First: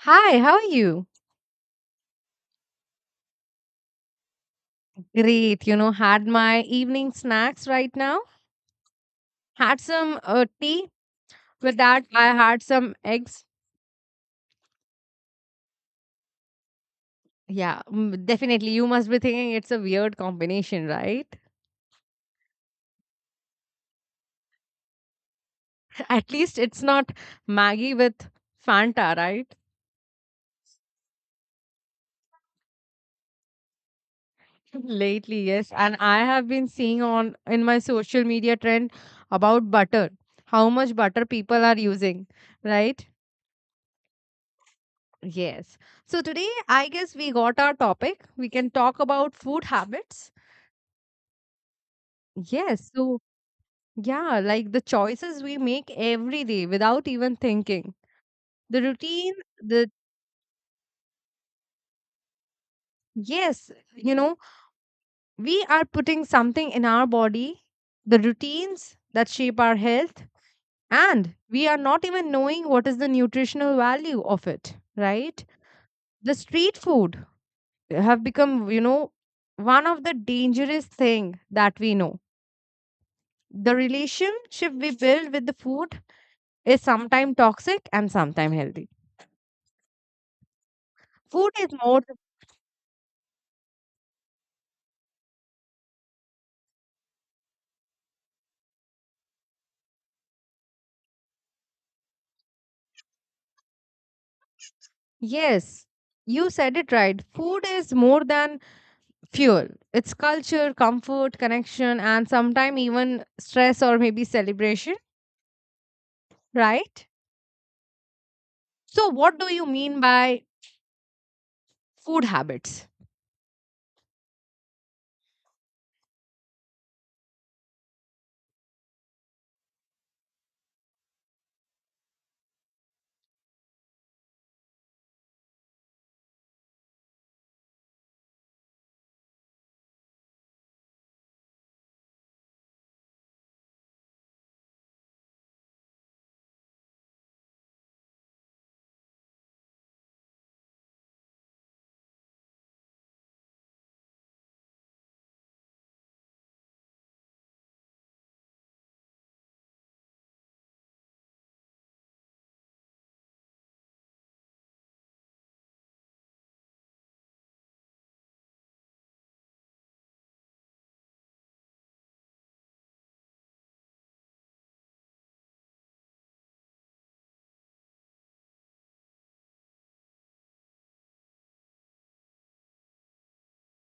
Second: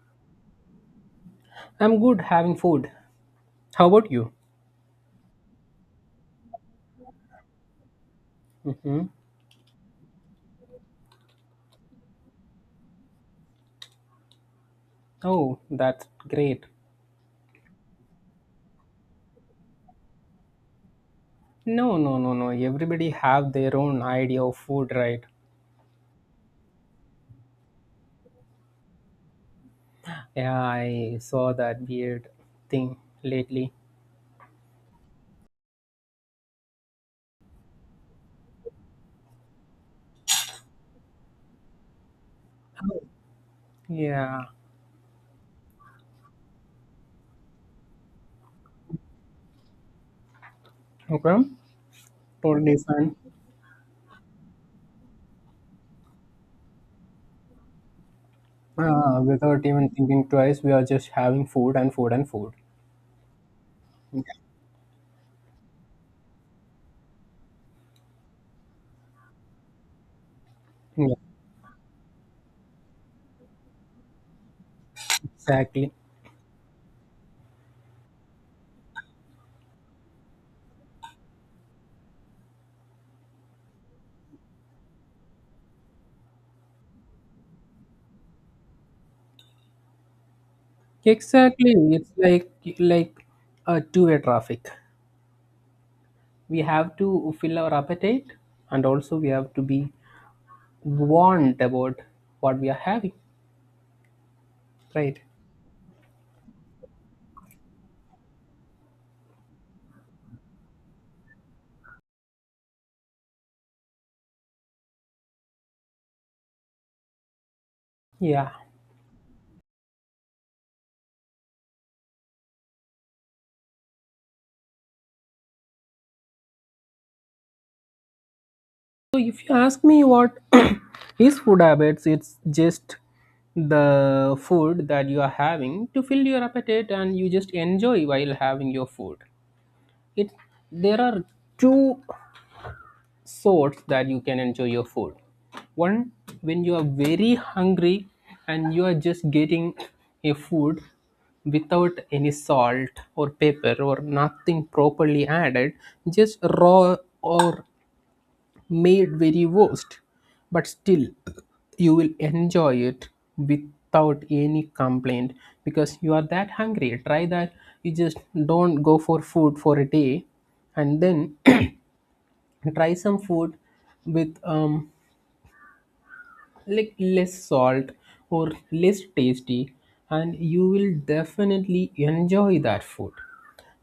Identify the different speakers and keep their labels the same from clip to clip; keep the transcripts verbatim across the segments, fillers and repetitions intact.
Speaker 1: Hi, how are you?
Speaker 2: I'm good having food. How about you?
Speaker 1: Great, you know, had my evening snacks right now.
Speaker 2: Hmm.
Speaker 1: Had some uh, tea. With that, I had some eggs.
Speaker 2: Oh, that's great.
Speaker 1: Yeah, mm, definitely. You must be thinking it's a weird combination, right?
Speaker 2: No, no, no, no. Everybody have their own idea of food, right?
Speaker 1: At least it's not Maggie with Fanta, right?
Speaker 2: Yeah, I saw that weird thing lately.
Speaker 1: Lately, yes. And I have been seeing on in my social media trend about butter, how much butter people are using, right?
Speaker 2: Yeah.
Speaker 1: Yes. So today, I guess we got our topic. We can talk about food habits.
Speaker 2: Okay. Totally
Speaker 1: Yes.
Speaker 2: fine.
Speaker 1: So, yeah, like the choices we make every day without even thinking. The
Speaker 2: Uh,
Speaker 1: routine,
Speaker 2: without even
Speaker 1: the
Speaker 2: thinking twice, we are just having food and food and food.
Speaker 1: yes, you
Speaker 2: Yeah.
Speaker 1: know, we are putting something in our body, the routines that shape our health,
Speaker 2: Yeah,
Speaker 1: and we are not even knowing what is the nutritional value of it, right?
Speaker 2: exactly.
Speaker 1: The street food have become, you know, one of the dangerous thing that we know. The relationship we build with the food is sometimes toxic and sometimes healthy food is
Speaker 2: Exactly.
Speaker 1: more
Speaker 2: It's like like a two-way traffic. We have to fill our appetite, and also we have to be want about what we are having, right?
Speaker 1: Yes, you said it right. Food is more than fuel. It's culture, comfort, connection, and sometimes even stress or maybe celebration, right?
Speaker 2: Yeah.
Speaker 1: So, what do you mean by food habits?
Speaker 2: So if you ask me what is food habits, it's just the food that you are having to fill your appetite and you just enjoy while having your food. It there are two source that you can enjoy your food. One, when you are very hungry and you are just getting a food without any salt or pepper or nothing properly added, just raw or made very worst, but still you will enjoy it without any complaint because you are that hungry. Try that. You just don't go for food for a day and then try some food with um, like less salt or less tasty, and you will definitely enjoy that food.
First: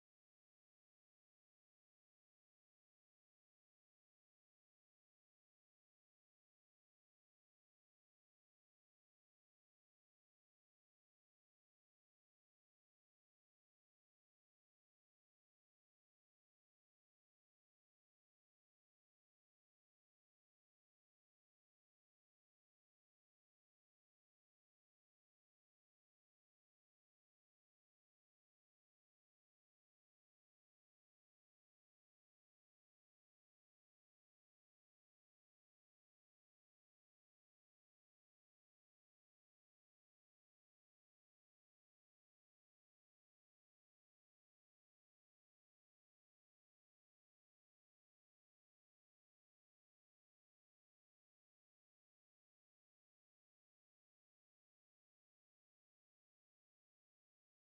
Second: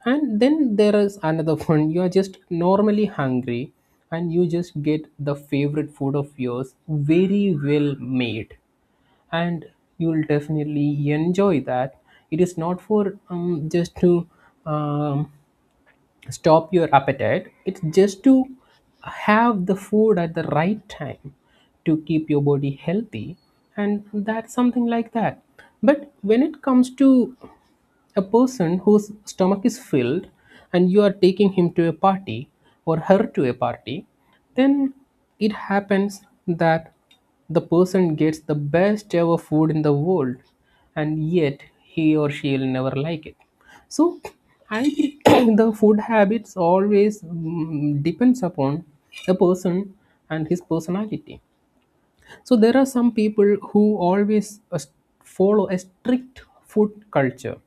Speaker 2: And then there is another one. You are just normally hungry and you just get the favorite food of yours very well made, and you will definitely enjoy that. It is not for um, just to um, stop your appetite. It's just to have the food at the right time to keep your body healthy, and that's something like that. But when it comes to a person whose stomach is filled and you are taking him to a party or her to a party, then it happens that the person gets the best ever food in the world, and yet he or she will never like it. So I think the food habits always mm, depends upon a person and his personality. So there are some people who always uh, follow a strict food culture.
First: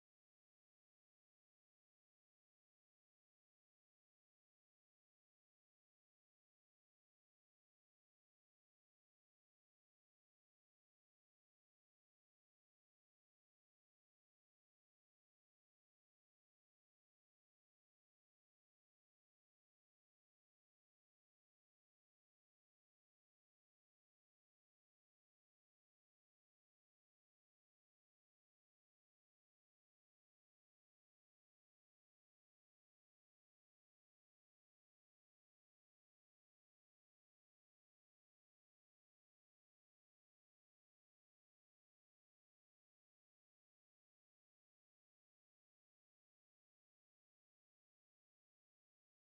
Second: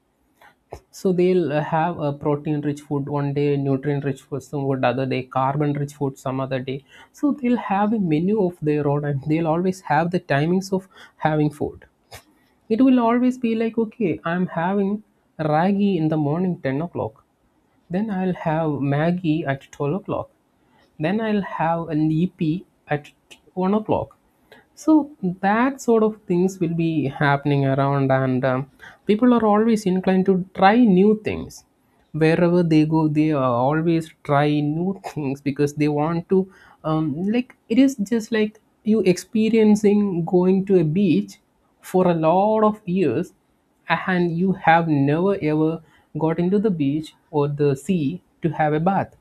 Speaker 2: So they'll uh, have a protein-rich food one day, nutrient-rich food some food other day, carbon-rich food some other day. So they'll have a menu of their own, and they'll always have the timings of having food. It will always be like, okay, I'm having ragi in the morning, ten o'clock, then I'll have Maggie at twelve o'clock. Then I'll have a nippy at one o'clock. So that sort of things will be happening around, and um, people are always inclined to try new things wherever they go. They are always try new things because they want to um, like it is just like you experiencing going to a beach for a lot of years, and you have never ever got into the beach or the sea to have a bath,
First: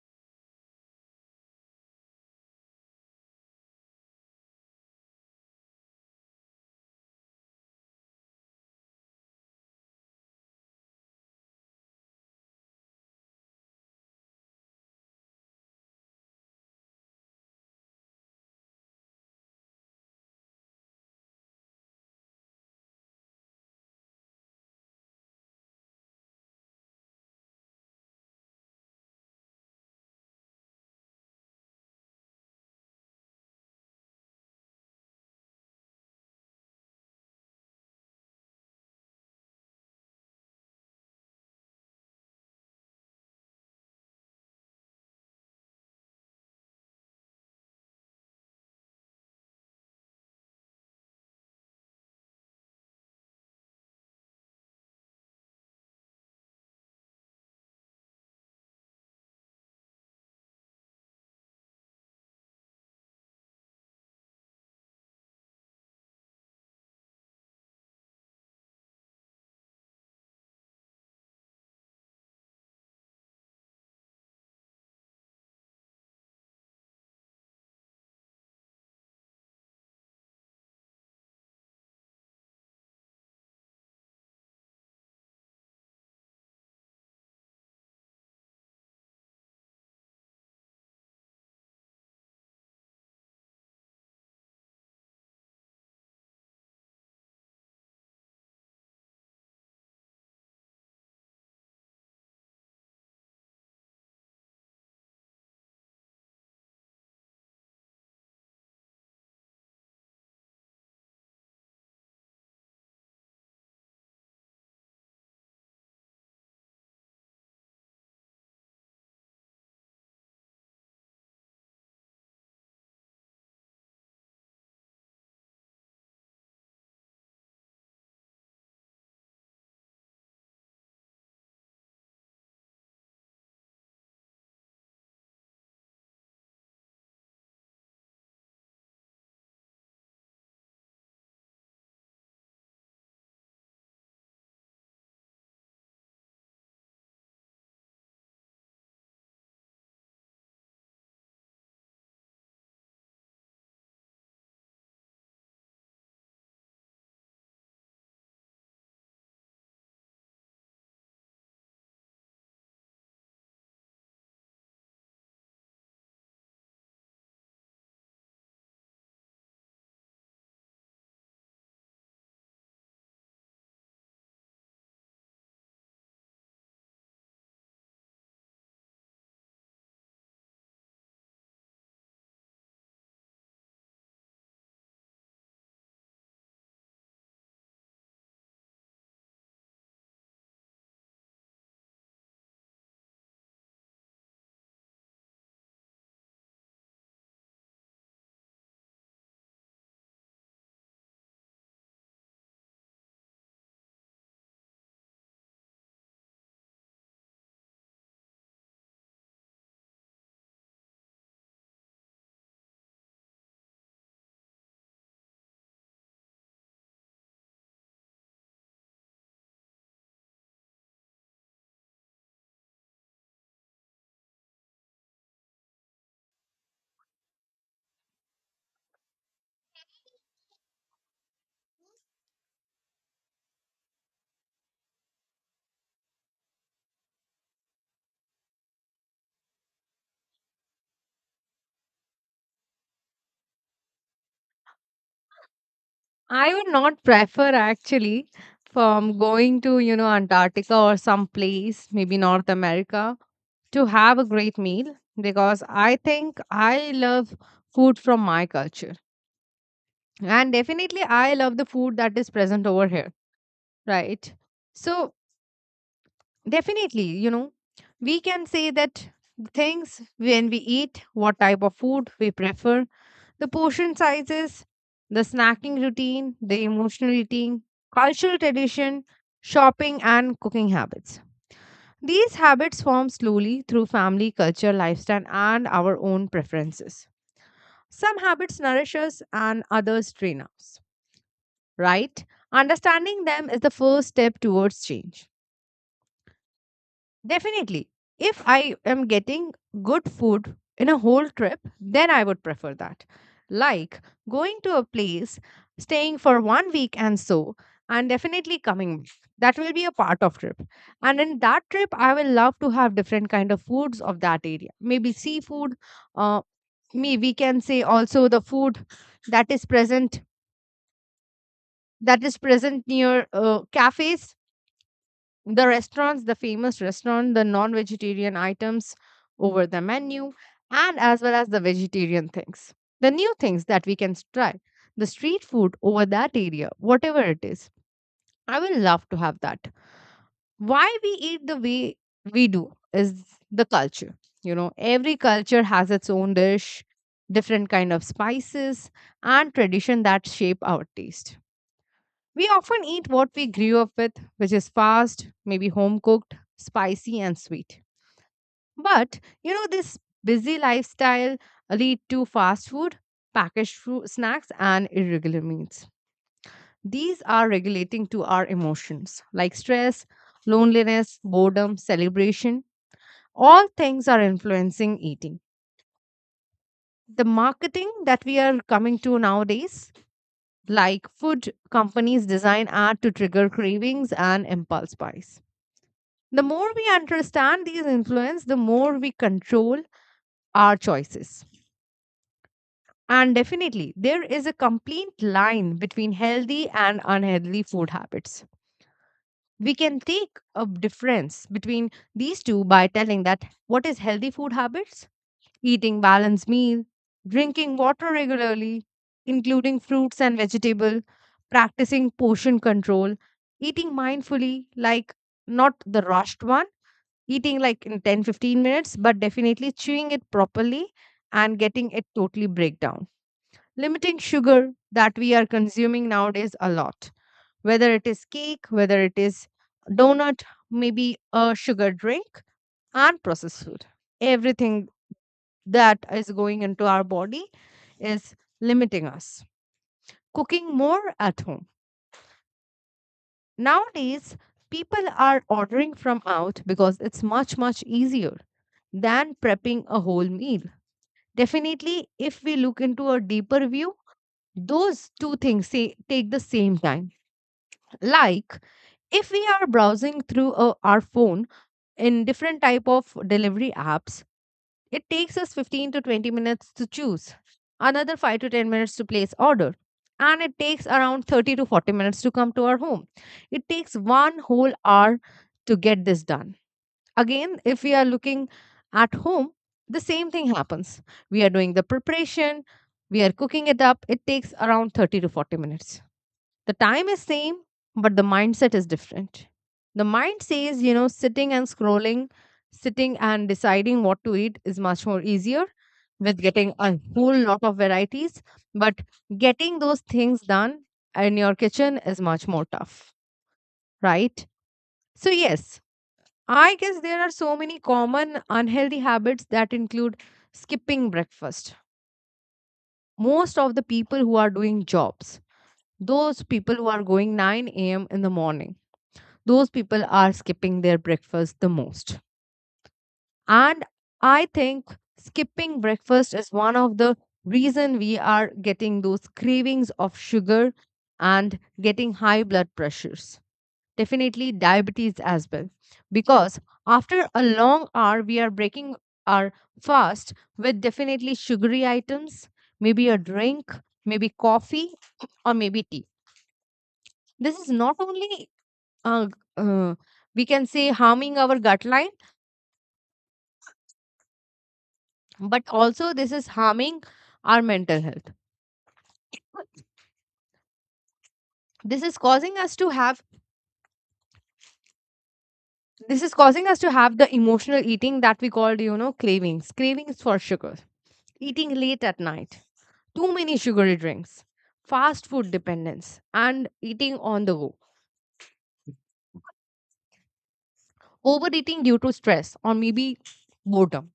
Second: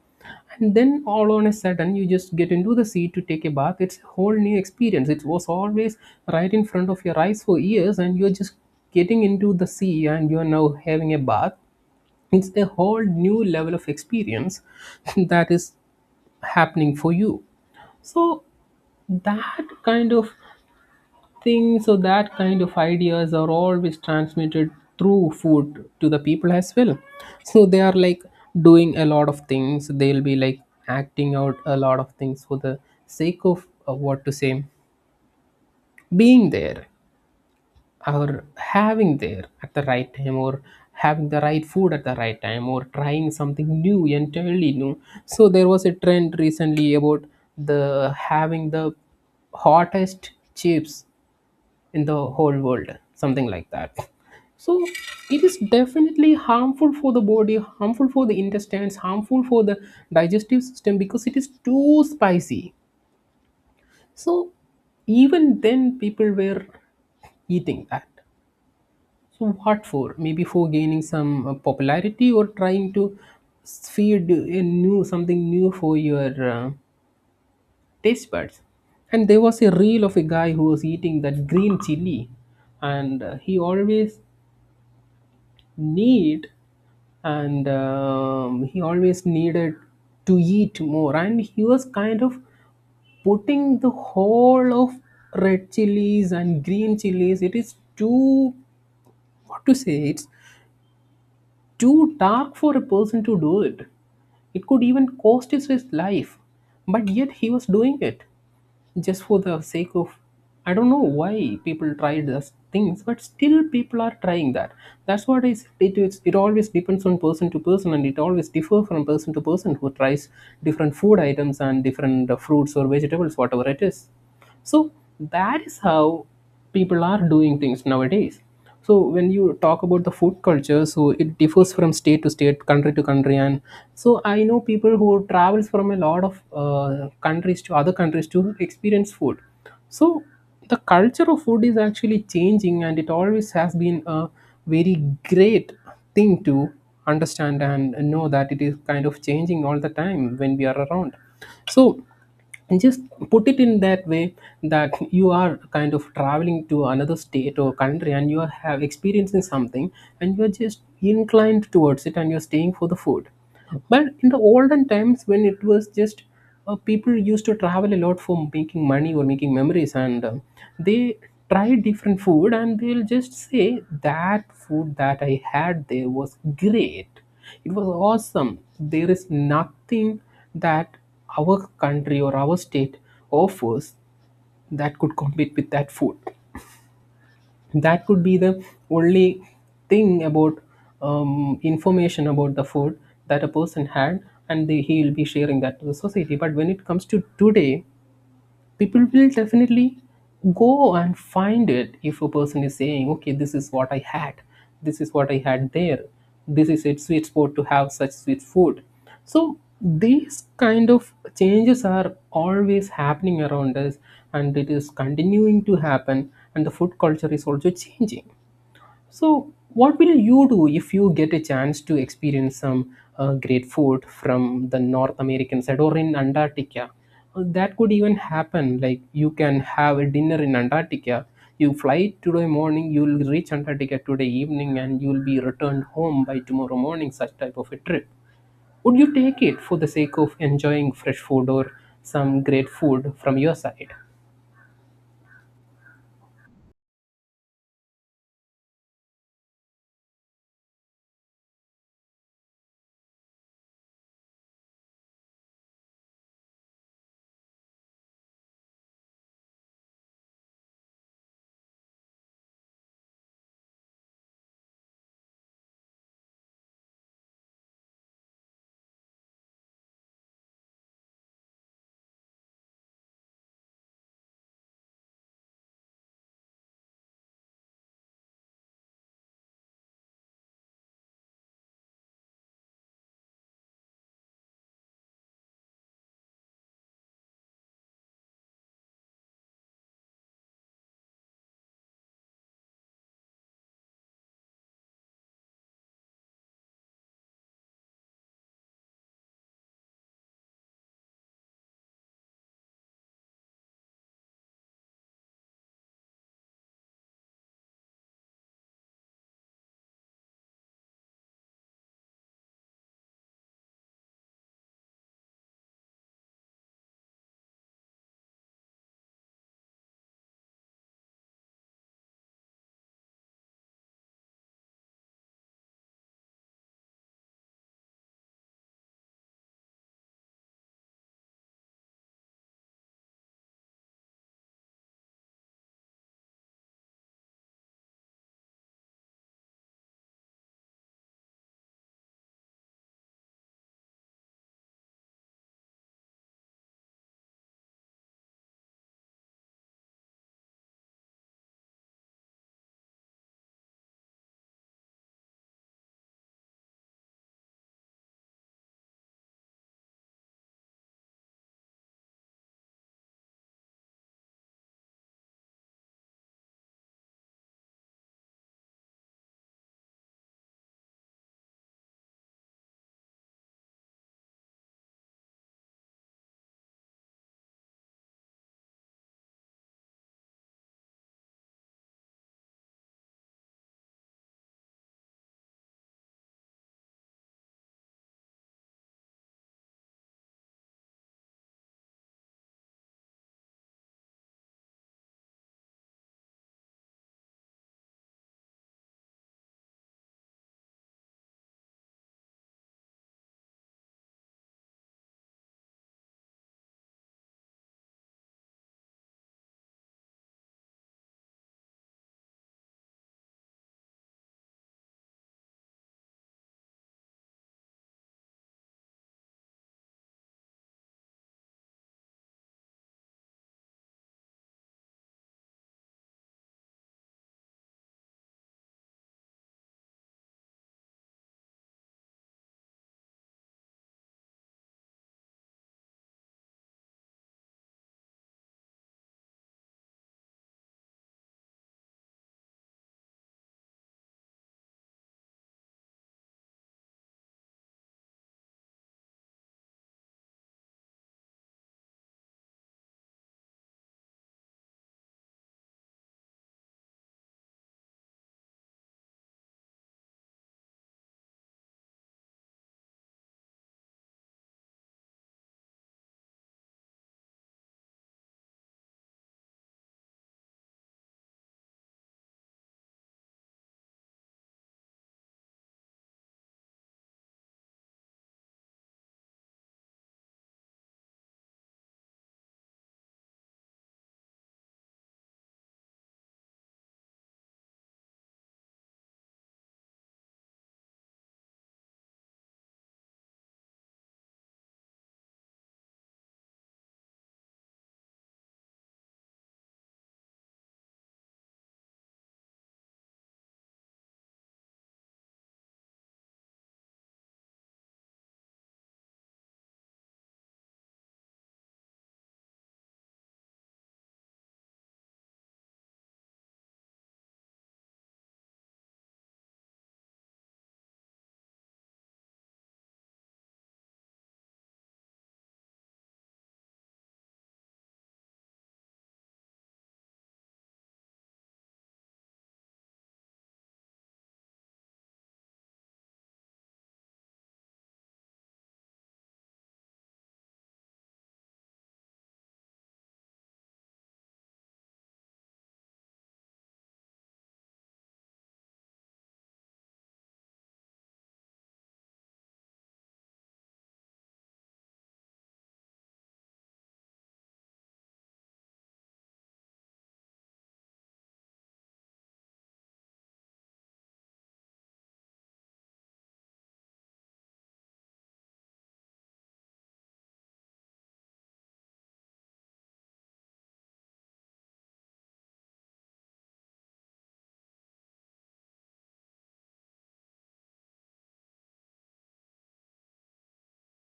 Speaker 2: and then all on a sudden you just get into the sea to take a bath. It's a whole new experience. It was always right in front of your eyes for years, and you're just getting into the sea and you're now having a bath. It's a whole new level of experience that is happening for you. So that kind of think so that kind of ideas are always transmitted through food to the people as well. So they are like doing a lot of things. They'll be like acting out a lot of things for the sake of uh, what to say, being there or having there at the right time or having the right food at the right time or trying something new entirely new. So there was a trend recently about the having the hottest chips in the whole world, something like that. So it is definitely harmful for the body, harmful for the intestines, harmful for the digestive system because it is too spicy. So even then people were eating that. So what for? Maybe for gaining some uh, popularity or trying to feed a new something new for your uh, taste buds. And there was a reel of a guy who was eating that green chili, and uh, he always need and um, he always needed to eat more. And he was kind of putting the whole of red chilies and green chilies. It is too, what to say, it's too dark for a person to do it. It could even cost his, his life, but yet he was doing it just for the sake of, I don't know why people try those things, but still people are trying that. That's what is it is, it always depends on person to person, and it always differ from person to person who tries different food items and different uh, fruits or vegetables, whatever it is. So that is how people are doing things nowadays. So when you talk about the food culture, so it differs from state to state, country to country. And so I know people who travels from a lot of uh, countries to other countries to experience food. So the culture of food is actually changing, and it always has been a very great thing to understand and know that it is kind of changing all the time when we are around. So, and just put it in that way, that you are kind of traveling to another state or country, and you are have experiencing something, and you are just inclined towards it, and you're staying for the food. But in the olden times, when it was just uh, people used to travel a lot for making money or making memories, and uh, they try different food, and they'll just say that food that I had there was great. It was awesome. There is nothing that our country or our state offers that could compete with that food. That could be the only thing about um, information about the food that a person had, and they, he will be sharing that to the society. But when it comes to today, people will definitely go and find it. If a person is saying, okay, this is what I had this is what I had there, this is a sweet spot to have such sweet food. So these kind of changes are always happening around us, and it is continuing to happen, and the food culture is also changing. So, what will you do if you get a chance to experience some uh, great food from the North American side or in Antarctica? Uh, That could even happen. Like you can have a dinner in Antarctica. You fly today morning, you'll reach Antarctica today evening, and you'll be returned home by tomorrow morning. Such type of a trip. Would you take it for the sake of enjoying fresh food or some great food from your side?
Speaker 1: I would not prefer actually from going to, you know, Antarctica or some place, maybe North America, to have a great meal because I think I love food from my culture. And definitely, I love the food that is present over here. Right. So, definitely, you know, we can say that things when we eat, what type of food we prefer, the portion sizes, the snacking routine, the emotional eating, cultural tradition, shopping, and cooking habits. These habits form slowly through family, culture, lifestyle, and our own preferences. Some habits nourish us and others train us, right? Understanding them is the first step towards change. Definitely. If I am getting good food in a whole trip, then I would prefer that. Like going to a place, staying for one week and so, and definitely coming back. That will be a part of trip. And in that trip, I will love to have different kind of foods of that area. Maybe seafood. Uh, me We can say also the food that is present that is present near uh, cafes, the restaurants, the famous restaurant, the non vegetarian items over the menu, and as well as the vegetarian things, the new things that we can try, the street food over that area, whatever it is. I will love to have that. Why we eat the way we do is the culture. You know, every culture has its own dish, different kind of spices, and tradition that shape our taste. We often eat what we grew up with, which is fast, maybe home cooked, spicy, and sweet. But you know, this busy lifestyle lead to fast food, packaged food, snacks, and irregular meals. These are regulating to our emotions like stress, loneliness, boredom, celebration. All things are influencing eating. The marketing that we are coming to nowadays, like food companies design ad to trigger cravings and impulse buys. The more we understand these influence, the more we control our choices. And definitely, there is a complete line between healthy and unhealthy food habits. We can take a difference between these two by telling that what is healthy food habits? Eating balanced meal, drinking water regularly, including fruits and vegetable, practicing portion control, eating mindfully like not the rushed one, eating like in ten fifteen minutes, but definitely chewing it properly and getting it totally break down, limiting sugar that we are consuming nowadays a lot, whether it is cake, whether it is donut, maybe a sugar drink and processed food. Everything that is going into our body is limiting us. Cooking more at home, nowadays people are ordering from out because it's much much easier than prepping a whole meal. Definitely, if we look into a deeper view, those two things say, take the same time. Like if we are browsing through uh, our phone in different type of delivery apps, it takes us fifteen to twenty minutes to choose, another five to ten minutes to place order, and it takes around thirty to forty minutes to come to our home. It takes one whole hour to get this done. Again, if we are looking at home, the same thing happens. We are doing the preparation, we are cooking it up. It takes around thirty to forty minutes. The time is same, but the mindset is different. The mind says, you know, sitting and scrolling, sitting and deciding what to eat is much more easier with getting a whole lot of varieties, but getting those things done in your kitchen is much more tough, right? So, yes, I guess there are so many common unhealthy habits that include skipping breakfast. Most of the people who are doing jobs, those people who are going nine a m in the morning, those people are skipping their breakfast the most. And I think skipping breakfast is one of the reason we are getting those cravings of sugar and getting high blood pressures, definitely diabetes as well, because after a long hour we are breaking our fast with definitely sugary items, maybe a drink, maybe coffee, or maybe tea. This is not only uh, uh, we can say harming our gut line, but also this is harming our mental health. this is causing us to have this is causing us to have the emotional eating that we called, you know, cravings, cravings for sugar, eating late at night, too many sugary drinks, fast food dependence, and eating on the go, overeating due to stress or maybe boredom.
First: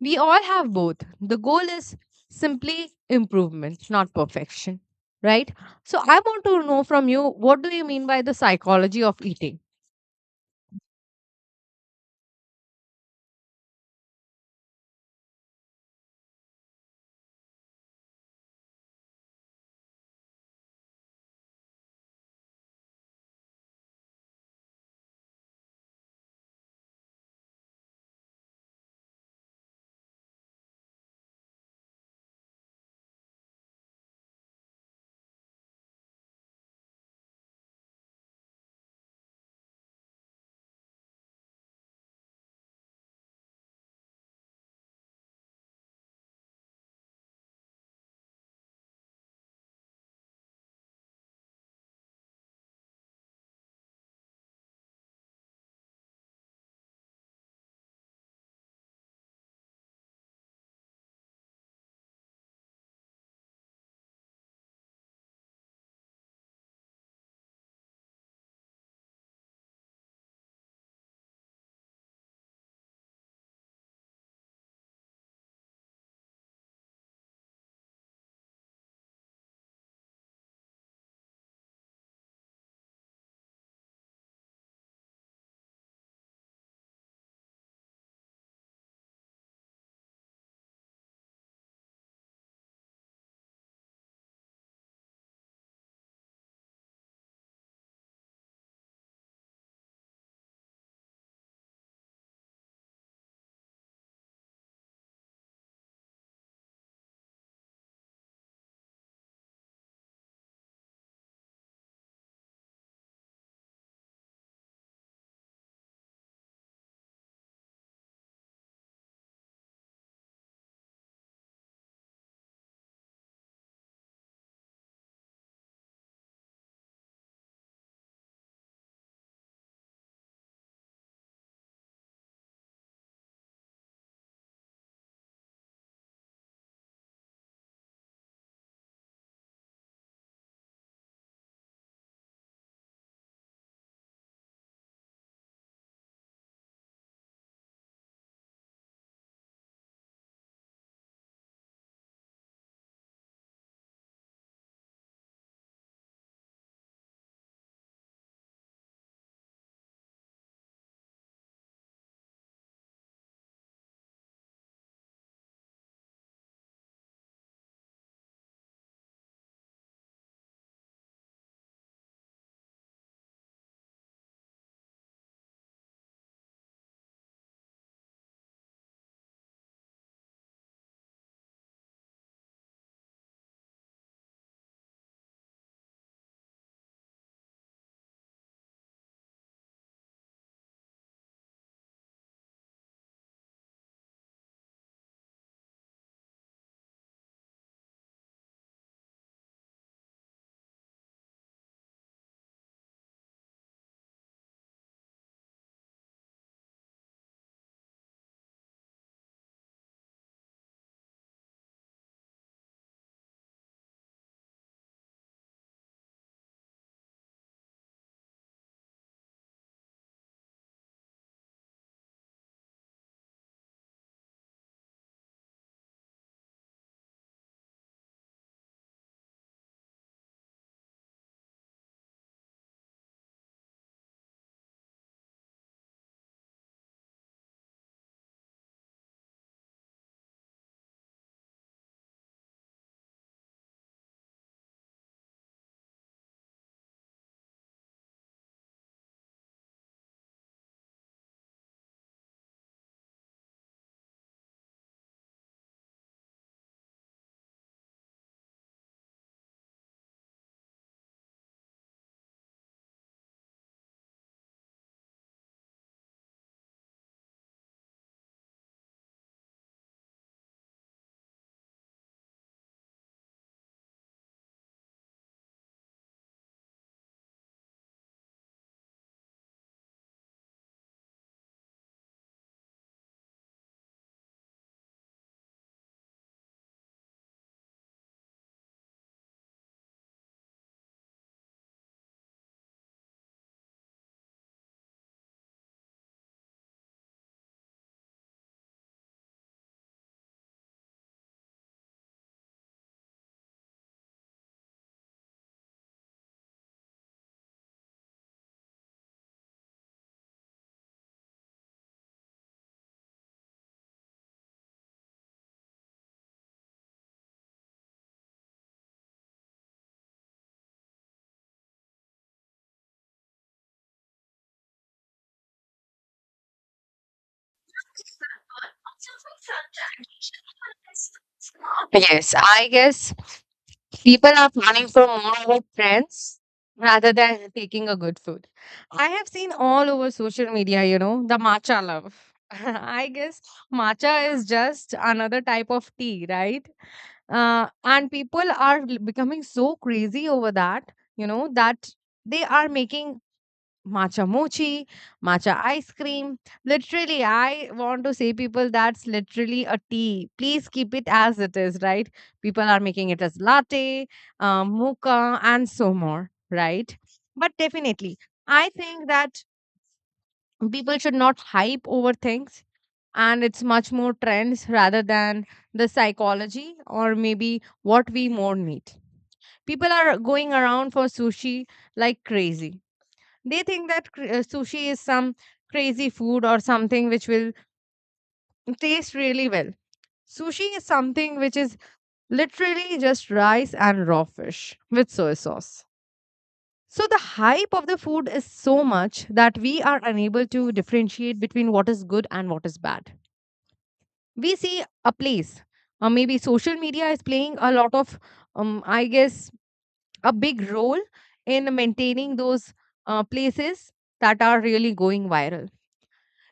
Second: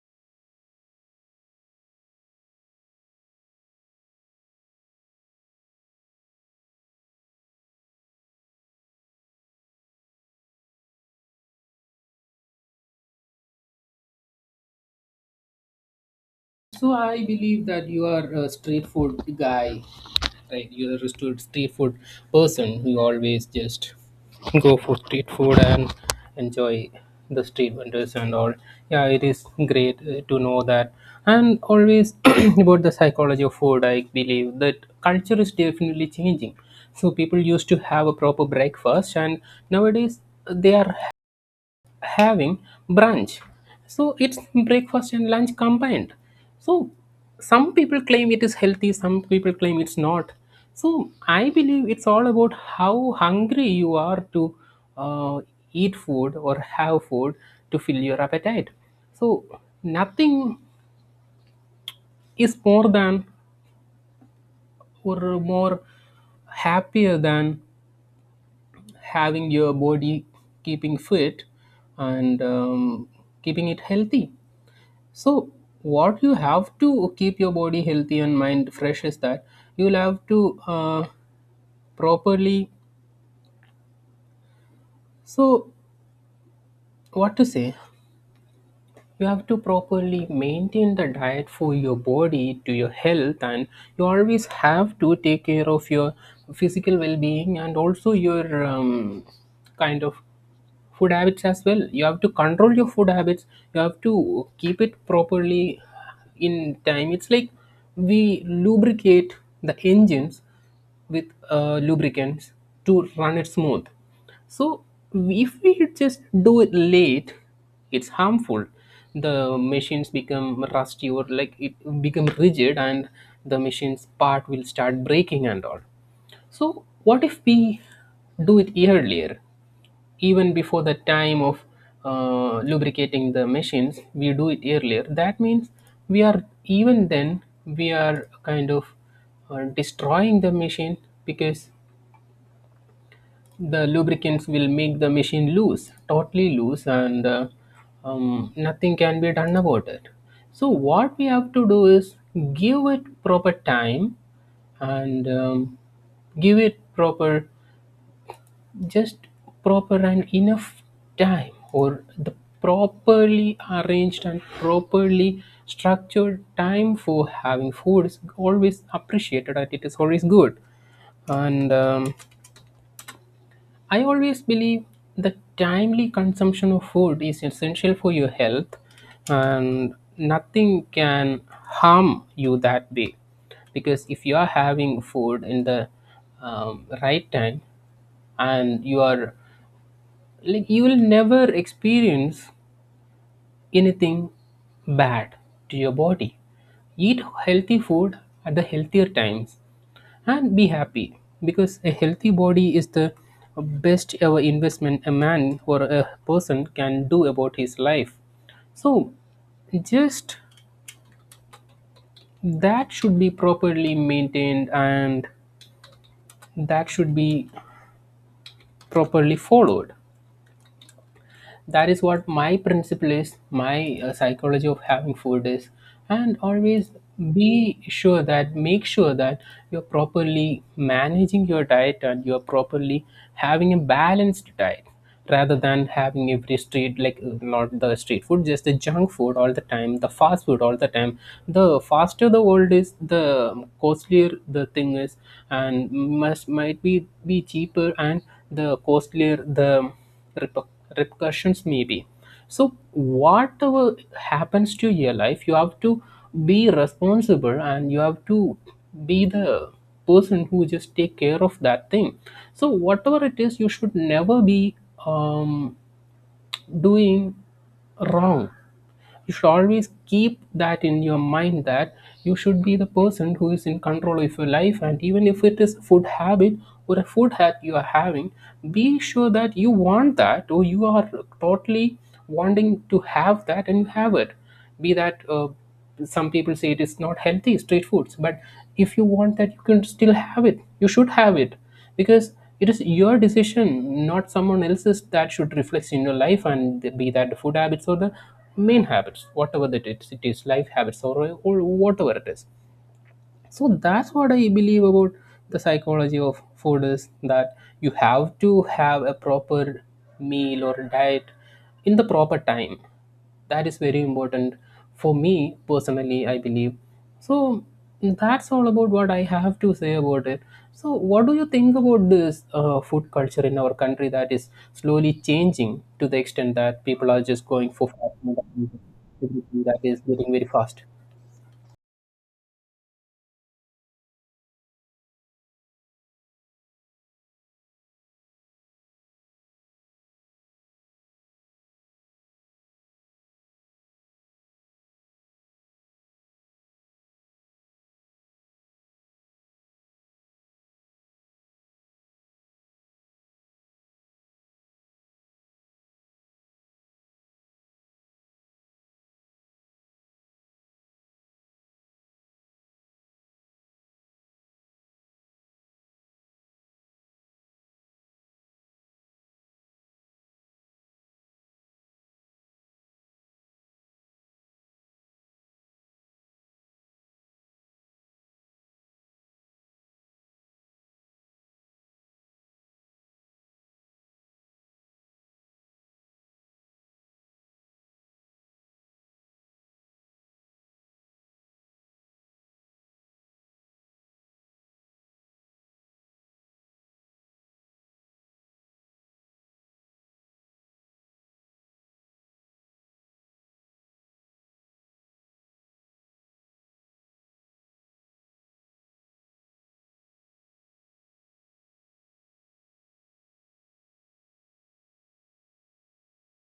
Speaker 1: We all have both. The goal is simply improvement, not perfection, right? So I want to know from you, what do you mean by the psychology of eating?
Speaker 2: So I believe that you are a street food guy, right? You're a restaurant street food person who always just go for street food and enjoy the street vendors and all. Yeah, it is great uh, to know that. And always about the psychology of food, I believe that culture is definitely changing. So people used to have a proper breakfast, and nowadays they are having brunch. So it's breakfast and lunch combined. So some people claim it is healthy, some people claim it's not. So I believe it's all about how hungry you are to uh, eat food or have food to fill your appetite. So nothing is more than or more happier than having your body keeping fit and um, keeping it healthy. So, what you have to keep your body healthy and mind fresh is that you'll have to uh, properly. So, what to say? You have to properly maintain the diet for your body to your health, and you always have to take care of your physical well being and also your um, kind of food habits as well. You have to control your food habits. You have to keep it properly in time. It's like we lubricate the engines with uh, lubricants to run it smooth. So if we just do it late, it's harmful. The machines become rusty, or like it become rigid, and the machine's part will start breaking and all. So what if we do it earlier, even before the time of uh, lubricating the machines, we do it earlier? That means we are, even then we are kind of uh, destroying the machine, because the lubricants will make the machine loose, totally loose, and uh, um, nothing can be done about it. So what we have to do is give it proper time, and um, give it proper, just proper and enough time, or the properly arranged and properly structured time for having food is always appreciated, and it is always good. And um, I always believe that timely consumption of food is essential for your health, and nothing can harm you that way. Because if you are having food in the um, right time, and you are, like, you will never experience anything bad to your body. Eat healthy food at the healthier times and be happy, because a healthy body is the best ever investment a man or a person can do about his life. So, just, that should be properly maintained, and that should be properly followed. That is what my principle is, my uh, psychology of having food is. And always be sure that, make sure that you're properly managing your diet and you're properly having a balanced diet, rather than having every street, like, uh, not the street food, just the junk food all the time, the fast food all the time. The faster the world is, the costlier the thing is, and must, might be be cheaper, and the costlier the repercussions may be. So whatever happens to your life, you have to be responsible, and you have to be the person who just take care of that thing. So whatever it is, you should never be um, doing wrong. You should always keep that in your mind, that you should be the person who is in control of your life. And even if it is food habit or a food that you are having, be sure that you want that, or you are totally wanting to have that, and you have it. Be that, uh, some people say it is not healthy, street foods, but if you want that, you can still have it, you should have it. Because it is your decision, not someone else's, that should reflect in your life. And be that the food habits or the main habits, whatever that it, is, it is life habits, or, or whatever it is. So that's what I believe about the psychology of food is, that you have to have a proper meal or diet in the proper time. That is very important for me personally, I believe. So that's all about what I have to say about it. So what do you think about this uh, food culture in our country, that is slowly changing to the extent that people are just going for fast food, that is getting very fast?
Speaker 1: Yes, I guess people are planning for more about friends rather than taking a good food. I have seen all over social media, you know, the matcha love. I guess matcha is just another type of tea, right? Uh, and people are l- becoming so crazy over that, you know, that they are making matcha mochi, matcha ice cream. Literally, I want to say people that's literally a tea. Please keep it as it is, right? People are making it as latte, um, mocha, and so more, right? But definitely, I think that people should not hype over things. And it's much more trends rather than the psychology or maybe what we more need. People are going around for sushi like crazy. They think that cr- uh, sushi is some crazy food or something which will taste really well. Sushi is something which is literally just rice and raw fish with soy sauce. So the hype of the food is so much that we are unable to differentiate between what is good and what is bad. We see a place, or maybe social media is playing a lot of, um, I guess, a big role in maintaining those uh, places that are really going viral.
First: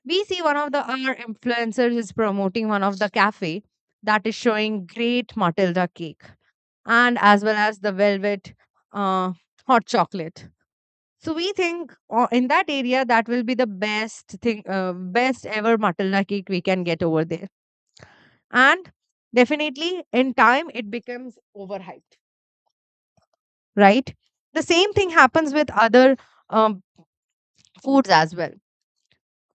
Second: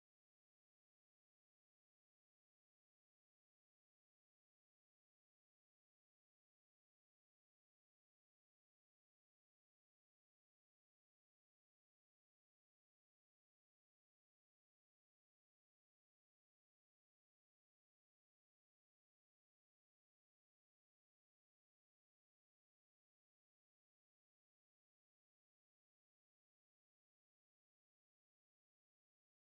Speaker 1: We see one of the our influencers is promoting one of the cafe that is showing great matilda cake, and as well as the velvet uh, hot chocolate. So we think uh, in that area that will be the best thing, uh, best ever matilda cake we can get over there. And definitely in time it becomes overhyped, right? The same thing happens with other um, foods as well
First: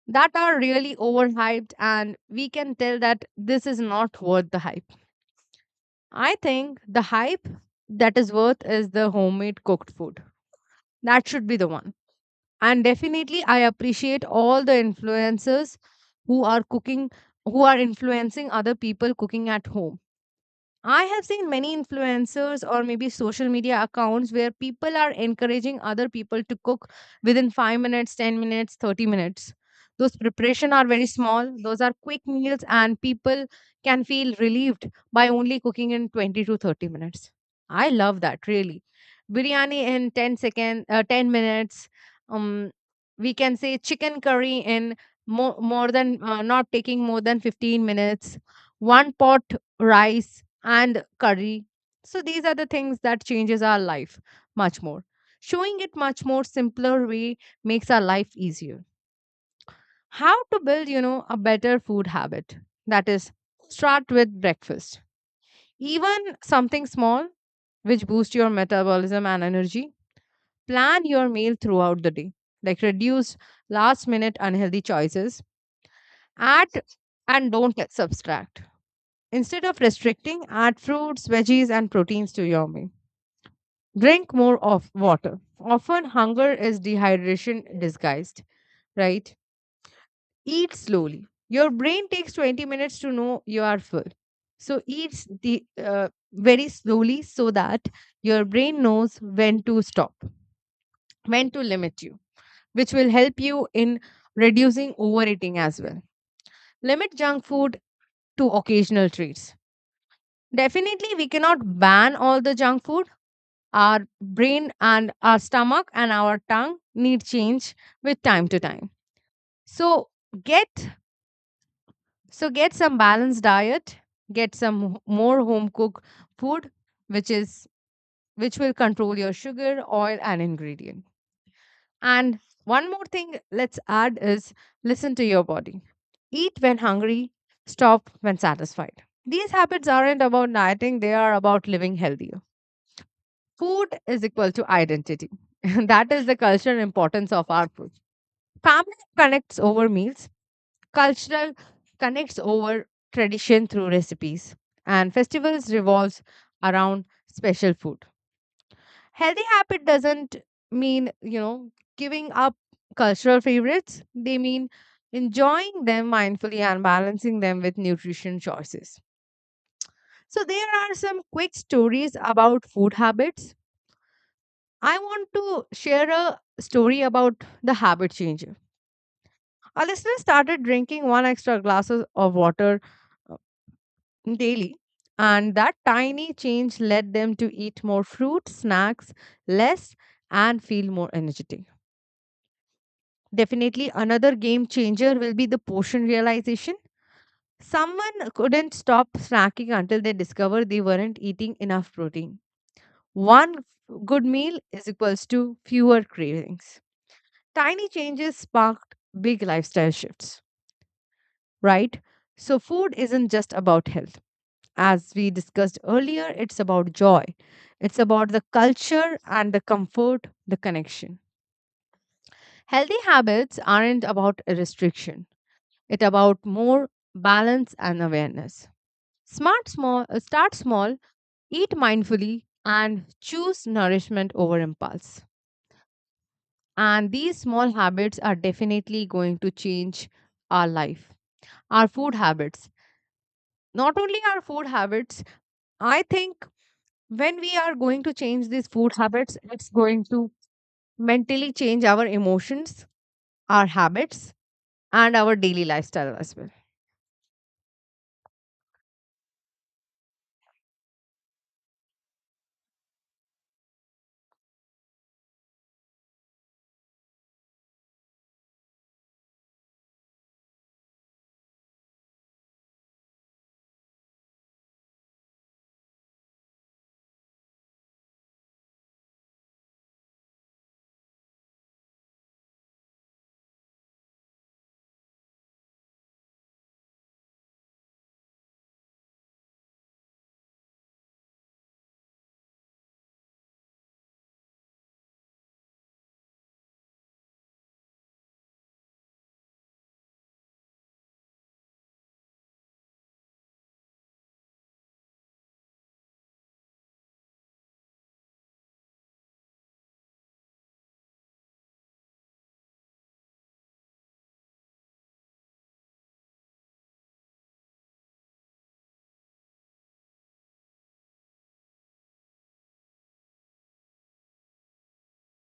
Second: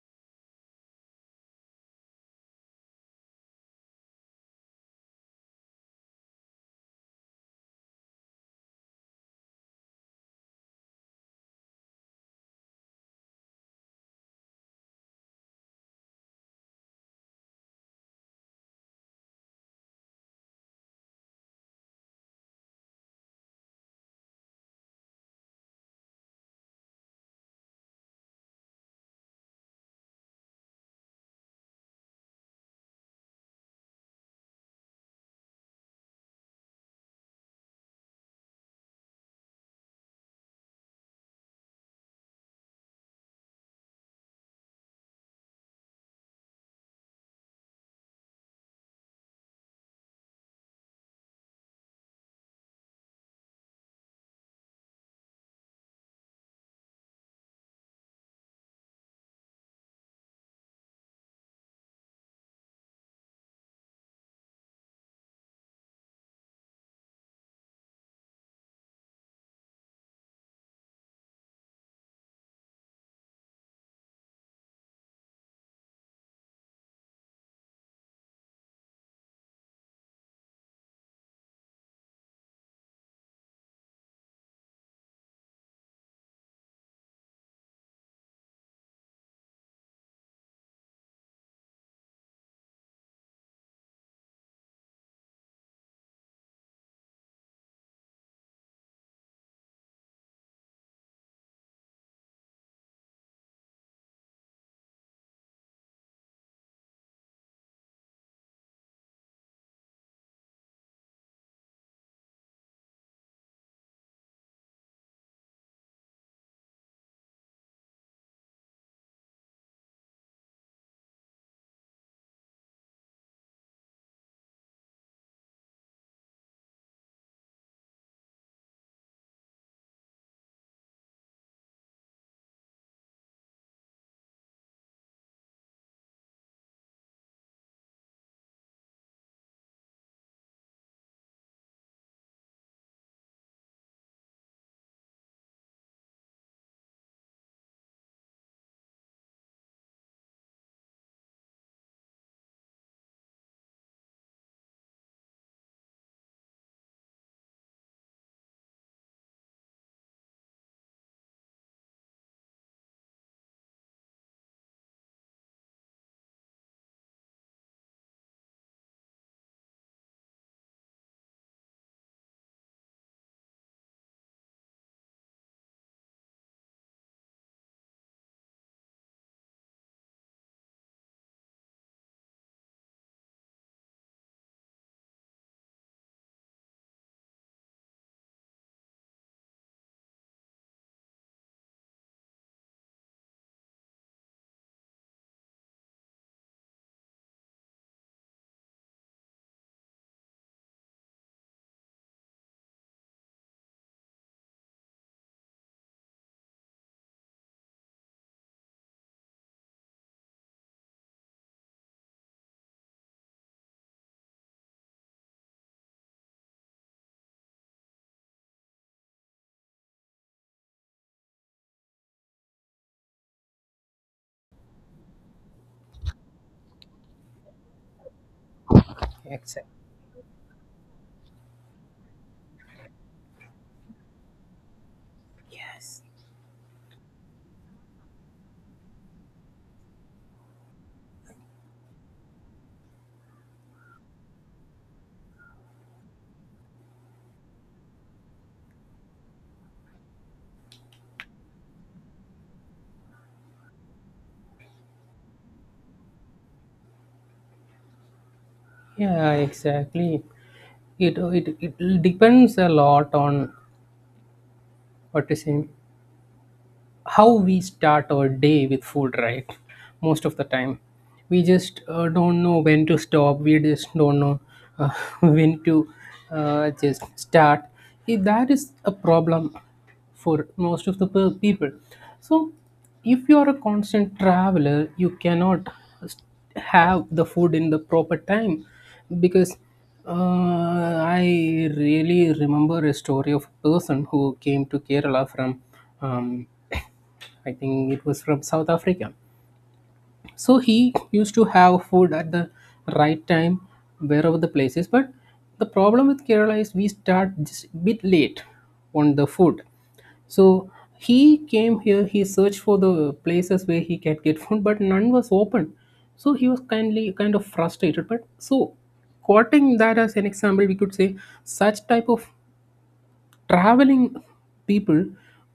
Speaker 1: that are really overhyped, and we can tell that this is not worth the hype. I think the hype that is worth is the homemade cooked food. That should be the one. And definitely, I appreciate all the influencers who are cooking, who are influencing other people cooking at home. I have seen many influencers or maybe social media accounts where people are encouraging other people to cook within five minutes, ten minutes, thirty minutes. Those preparation are very small, those are quick meals, and people can feel relieved by only cooking in twenty to thirty minutes. I love that really. Biryani in ten second uh, ten minutes. Um we can say chicken curry in more, more than uh, not taking more than fifteen minutes. One pot rice and curry. So these are the things that changes our life much more. Showing it much more simpler way makes our life easier. How to build, you know, a better food habit. That is, start with breakfast. Even something small which boosts your metabolism and energy. Plan your meal throughout the day. Like reduce last minute unhealthy choices. Add and don't subtract. Instead of restricting, add fruits, veggies, and proteins to your meal. Drink more of water. Often hunger is dehydration disguised, right? Eat slowly. Your brain takes twenty minutes to know you are full. So eat the uh, very slowly so that your brain knows when to stop, when to limit you, which will help you in reducing overeating as well. Limit junk food to occasional treats. Definitely, we cannot ban all the junk food. Our brain and our stomach and our tongue need change with time to time. So get so get some balanced diet, get some h- more home cooked food, which is which will control your sugar, oil, and ingredient. And one more thing let's add is, listen to your body. Eat when hungry, stop when satisfied. These habits aren't about dieting, they are about living healthier. Food is equal to identity. That is the cultural importance of our food. Family connects over meals, cultural connects over tradition through recipes, and festivals revolves around special food. Healthy habit doesn't mean, you know, giving up cultural favorites. They mean enjoying them mindfully and balancing them with nutrition choices. So, there are some quick stories about food habits. I want to share a story about the habit change. Our listener started drinking one extra glass of water uh, daily, and that tiny change led them to eat more fruit, snacks, less, and feel more energetic. Definitely, another game changer will be the portion realization. Someone couldn't stop snacking until they discovered they weren't eating enough protein. One good meal is equals to fewer cravings. Tiny changes sparked big lifestyle shifts, right? So, food isn't just about health. As we discussed earlier, it's about joy. It's about the culture and the comfort, the connection. Healthy habits aren't about a restriction. It's about more balance and awareness. Smart
Speaker 2: Exactly.
Speaker 1: small, uh, start small, eat mindfully, and choose nourishment over impulse.
Speaker 2: Yes.
Speaker 1: And these small habits are definitely going to change our life, our food habits. Not only our food habits, I think when we are going to change these food habits, it's going to mentally change our emotions, our habits, and our daily lifestyle as well.
Speaker 2: Yeah, exactly. It it it depends a lot on what is im- how we start our day with food, right? Most of the time, we just uh, don't know when to stop, we just don't know uh, when to uh, just start, if that is a problem for most of the pe- people. So if you are a constant traveler, you cannot s- have the food in the proper time, because uh, I really remember a story of a person who came to Kerala from um, I think it was from South Africa. So he used to have food at the right time wherever the place is. But the problem with Kerala is we start just a bit late on the food. So he came here, he searched for the places where he can get food, but none was open. So he was kindly, kind of frustrated. But so, quoting that as an example, we could say such type of traveling people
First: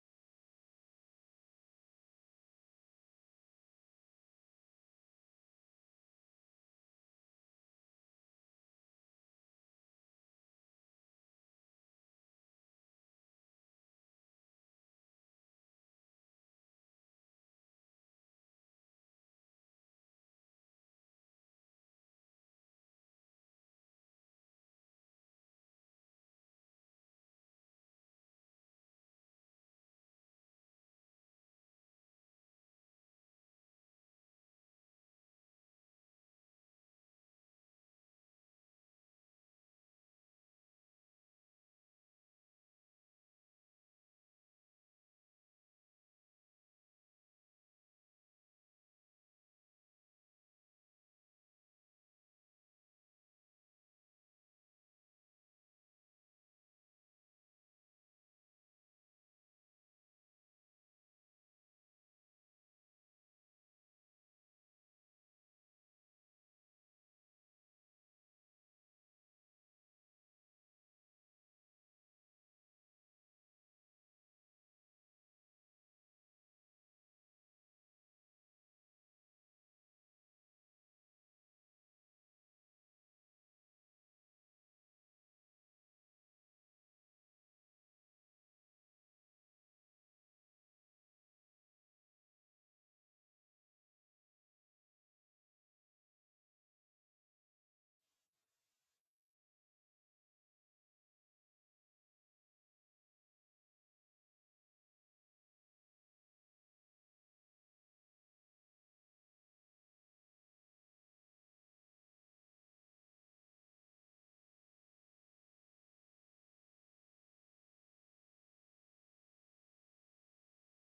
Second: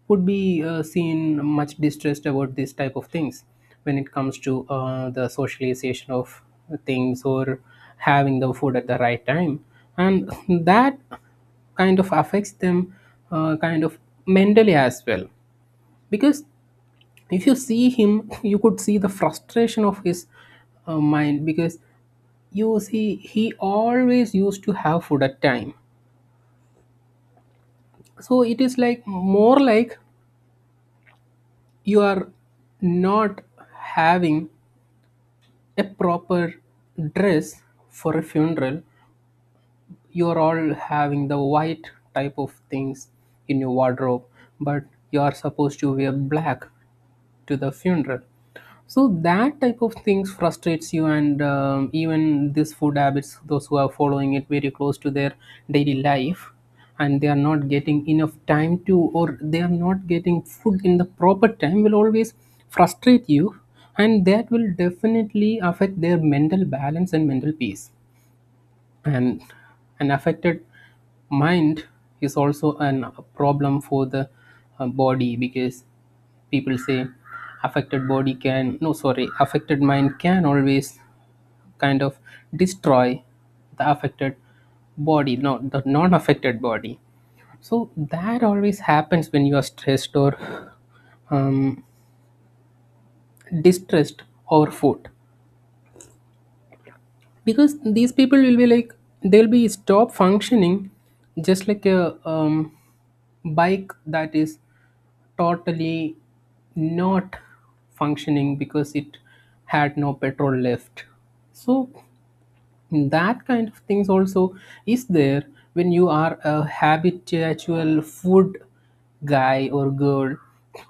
Speaker 2: would be uh, seen much distressed about this type of things when it comes to uh, the socialization of things, or having the food at the right time, and that kind of affects them uh, kind of mentally as well. Because if you see him you could see the frustration of his uh, mind, because you see he always used to have food at time. So it is like, more like, you are not having a proper dress for a funeral. You are all having the white type of things in your wardrobe, but you are supposed to wear black to the funeral. So that type of things frustrates you. And um, even this food habits, those who are following it very close to their daily life, and they are not getting enough time to, or they are not getting food in the proper time, will always frustrate you. And that will definitely affect their mental balance and mental peace. And an affected mind is also an, a problem for the uh, body. Because people say affected body can, no, sorry, affected mind can always kind of destroy the affected body, not the non affected body. So that always happens when you are stressed or um, distressed over food. Because these people will be like, they'll be stop functioning, just like a um, bike that is totally not functioning because it had no petrol left. So that kind of things also is there when you are a habitual food guy or girl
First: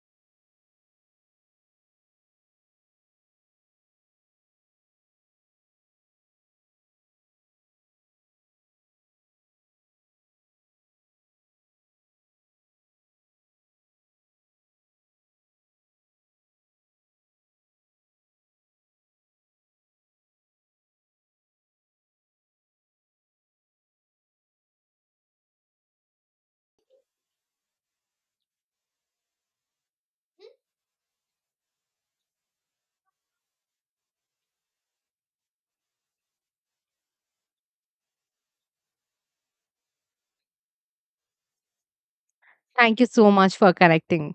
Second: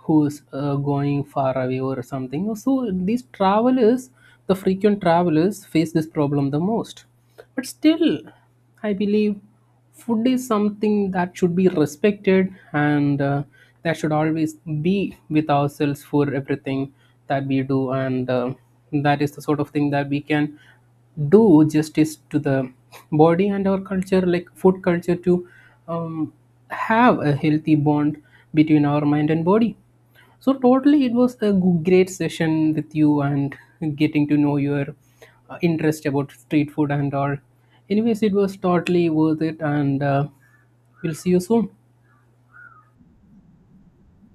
Speaker 2: who's uh, going far away or something. So these travelers, the frequent travelers, face this problem the most. But still, I believe food is something that should be respected, and uh, that should always be with ourselves for everything that we do. And uh, that is the sort of thing that we can do justice to the body and our culture, like food culture, to um, have a healthy bond between our mind and body. So totally, it was a g- great session with you, and getting to know your uh, interest about street food and all. Anyways, it was totally worth it, and uh, we'll see you soon.
Speaker 1: Thank you so much for connecting.